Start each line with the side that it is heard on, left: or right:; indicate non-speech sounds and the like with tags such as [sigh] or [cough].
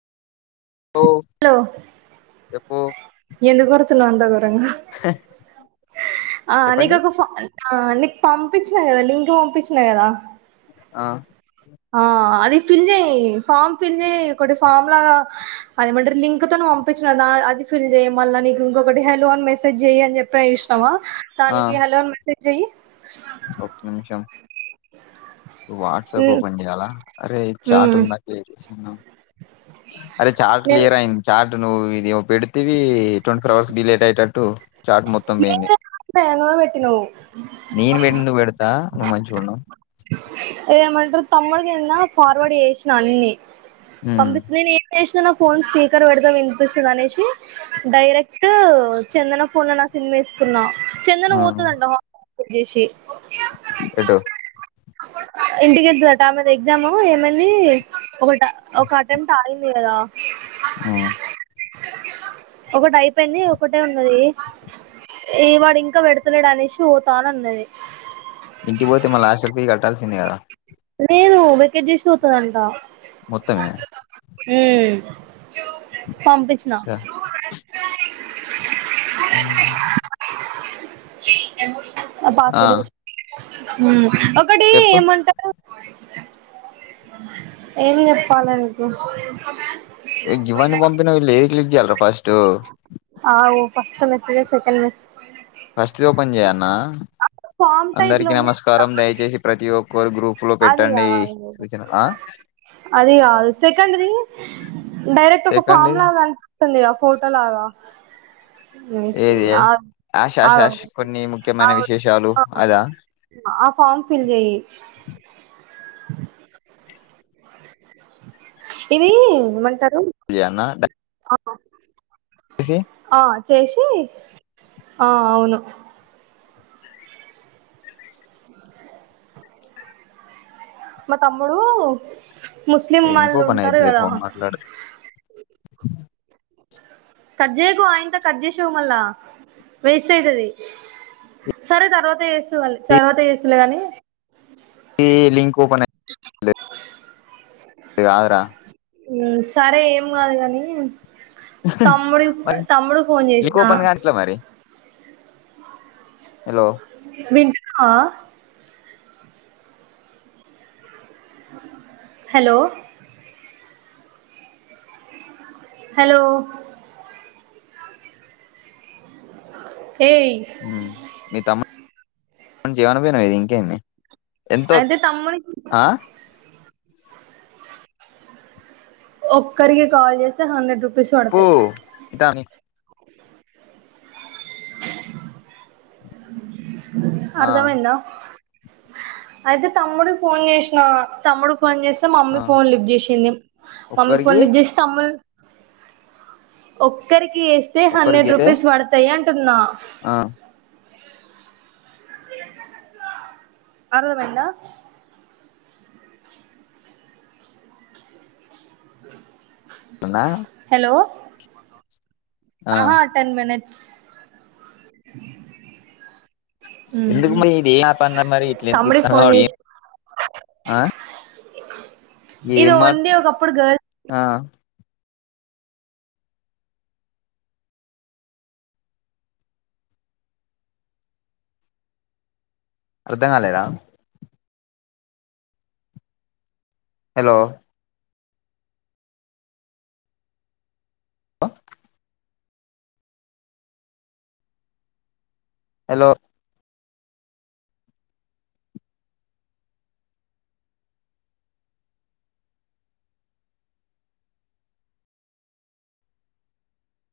left: ఓ చెప్పు
right: ఎందుకు అరుత్తన్నావ్ అంత ఘోరంగా? ఆ నీకు
left: చెప్పండి
right: ఒక ఫా ఆ నీకు పంపించినా కదా! లింక్ పంపించినా కదా!
left: ఆ
right: ఆ అది ఫిల్ చెయి. ఫామ్ ఫిల్ చేయి ఒకటి ఫామ్ లాగ అదేమంటరు లింక్ తోన ప పంపించిన నా అది ఫిల్ చెయ్యి. మళ్ల నీకు ఇంకొకటి, హలో అన్ మెసేజ్ చెయి అని చెప్ప చూసినావ,
left: ఆ
right: దానికి హలో అన్ మెసేజ్ చేయి
left: ఒక్క నిమిషం
right: [inaudible]
left: వాట్సాప్
right: మ్మ్
left: ఓపెన్ చేయాలా? అరే చాట్
right: మ్మ్
left: ఉంది నాకి లే [unintelligible] అరే చార్ట్
right: నేను
left: క్లియర్ అయింది. చార్ ట్ నువ్ ఇదేమో పెడితివి. ట్వంటీ ఫోర్ అవర్స్ డిలేట్ అయేటట్టు. చాట్ మొత్తం పోయింది.
right: నేనే పెట్టినా నువ్వే పెట్టినవు
left: నేను పెటీనివి పెడతా నువ్వు మంచిగున్నావ్.
right: ఏదేమంటారు, తమ్ముడుకి నిన్న ఫార్వర్డ్ చేసినా అన్ని.
left: ఉమ్
right: పంపించి నేనేం చేసిననో ఫోన్ స్పీకర్ పెడితే వినిపిస్తది అనేసి, డైరెక్ట్ చందన ఫోన్ లో నా సిమ్ ఏస్ తున్న. చందన
left: ఆ
right: పోతదంట. హ చేసి
left: ఎటు?
right: ఇంటికి ఎల్తదట. ఆమెది ఎగ్జాము ఏమైంది ఒకట్ ఒక అటెంప్ట్ ఆయింది కదా!
left: ఉమ్
right: ఒకటి అయిపోయింది. ఒకటే ఉన్నది. ఏ వాడు ఇంక పెడతలేడు అనేసి పోతాన్ అన్నది.
left: ఇంటికి పోతే, మల్ల ఆస్టల్ ఫి కట్టాల్సిందే కదా!
right: లేదు వెకేట్ చేసి పోతదంట.
left: మొత్తమే
right: మ్ పంపిచ్చిన. పాస్
left: ఆ
right: వర్డ్. మ్ ఒకటి
left: చెప్పు
right: ఏమంటారు? ఏం చెప్పాల నీకు
left: ఏ గివన్ని పంపినావ్, లేది క్లిక్ చేయాలి రా ఫస్ట్?
right: ఆగు ఫస్ట్ మెసేజెస్ ఓపెన్ చేసి
left: ఫస్ట్ ది ఓపెన్ చేయాన్న.
right: ఫామ్ టైప్ లో
left: అందరికి
right: ఉంది
left: నమస్కారం. దయచేసి ప్రతి ఒ కోరి గ్రూప్ లో
right: అది
left: పెట్టండి
right: కాదు
left: సూచన ఆ
right: అది కాదు సెకండ్ ది డైరెక్ట్ ఒక
left: సెకండ్
right: ఫామ్
left: ఇది
right: లాగ ఉంటుంది ఆ ఫోటో లాగ. మ్
left: ఏది
right: ఆగు
left: యాష్ యాష్
right: ఆగు
left: యాష్ కొన్ని ముఖ్యమైన
right: ఆవ్
left: విశేషాలు
right: ఆ
left: అదా
right: ఆ ఫోర్మ ఫిల్ చేయి. ఇది ఏమంటారు
left: యానా డ
right: ఆ చేసి, ఆ అవును. మా తమ్ముడు ముస్లిం
left: లింక్
right: వాళ్ళు
left: ఓపెన్
right: ఉంటారు
left: అయితలే
right: కదా!
left: ఫోన్ మాట్లాడు
right: కట్ చేయకు ఆయనతో కట్ చేసవు మళ్ళా! వేస్ట్ అయితది. సరే తర్వాత చేసువాలి, తర్వాత చేస్తువ్ లే గాని,
left: ఈ లింక్ ఓపెన్ ఏ ఆగురా
right: మ్ సరే ఏం కాదు కాని, తమ్ముడు,
left: మరి
right: తమ్ముడు కి ఫోన్
left: లింక్
right: చేసిన.
left: ఓపెన్ కాని ఎట్లా ఎలో
right: వింటున్నావా? హలో హలో ఏయ్
left: మ్మ్ తమ్మ చేయని [unintelligible] పోయినా ఇది ఇంకేంది ఎంతో
right: అంటే తమ్ముడి కీ [inaudible]
left: ఆ
right: ఒక్కరికి కాల్ చేస్తే హండ్రెడ్ రూపీస్
left: పో
right: పడతాయి
left: దానికీ ఆ
right: అర్ధాం అయిందా అయితే తమ్ముడు కీ ఫోన్ చేసిన తమ్ముడు ఫోన్ చేస్తే మా మమ్మీ
left: ఆ
right: ఫోన్ లిఫ్ట్ చేసింది మమ్మీ ఫోన్
left: ఒక్కరికి
right: లిఫ్ట్ చేస్తే అ ఒక్కరికి చేస్తే
left: ఒక్కరికి
right: హండ్రెడ్
left: చేతే
right: రూపీస్ పడతాయి అంటన్నా
left: ఆ
right: అర్దం అయిందా
left: అన్నా
right: హలో
left: ఆ
right: ఆహా టెన్ మినిట్స్
left: ఎందుకు మే ఇది ఆ సార్ నెంబర్ ఇట్లా
right: తమ్ముడికి ఫోన్
left: ఇరికిత్తన్నవ్
right: చేసి
left: [unintelligible] ఆ ఏం
right: ఇది
left: మా
right: వొన్లి ఒకప్పుడు గర్ల్స్
left: ఆ అర్ధం కాలేదా హలో హలో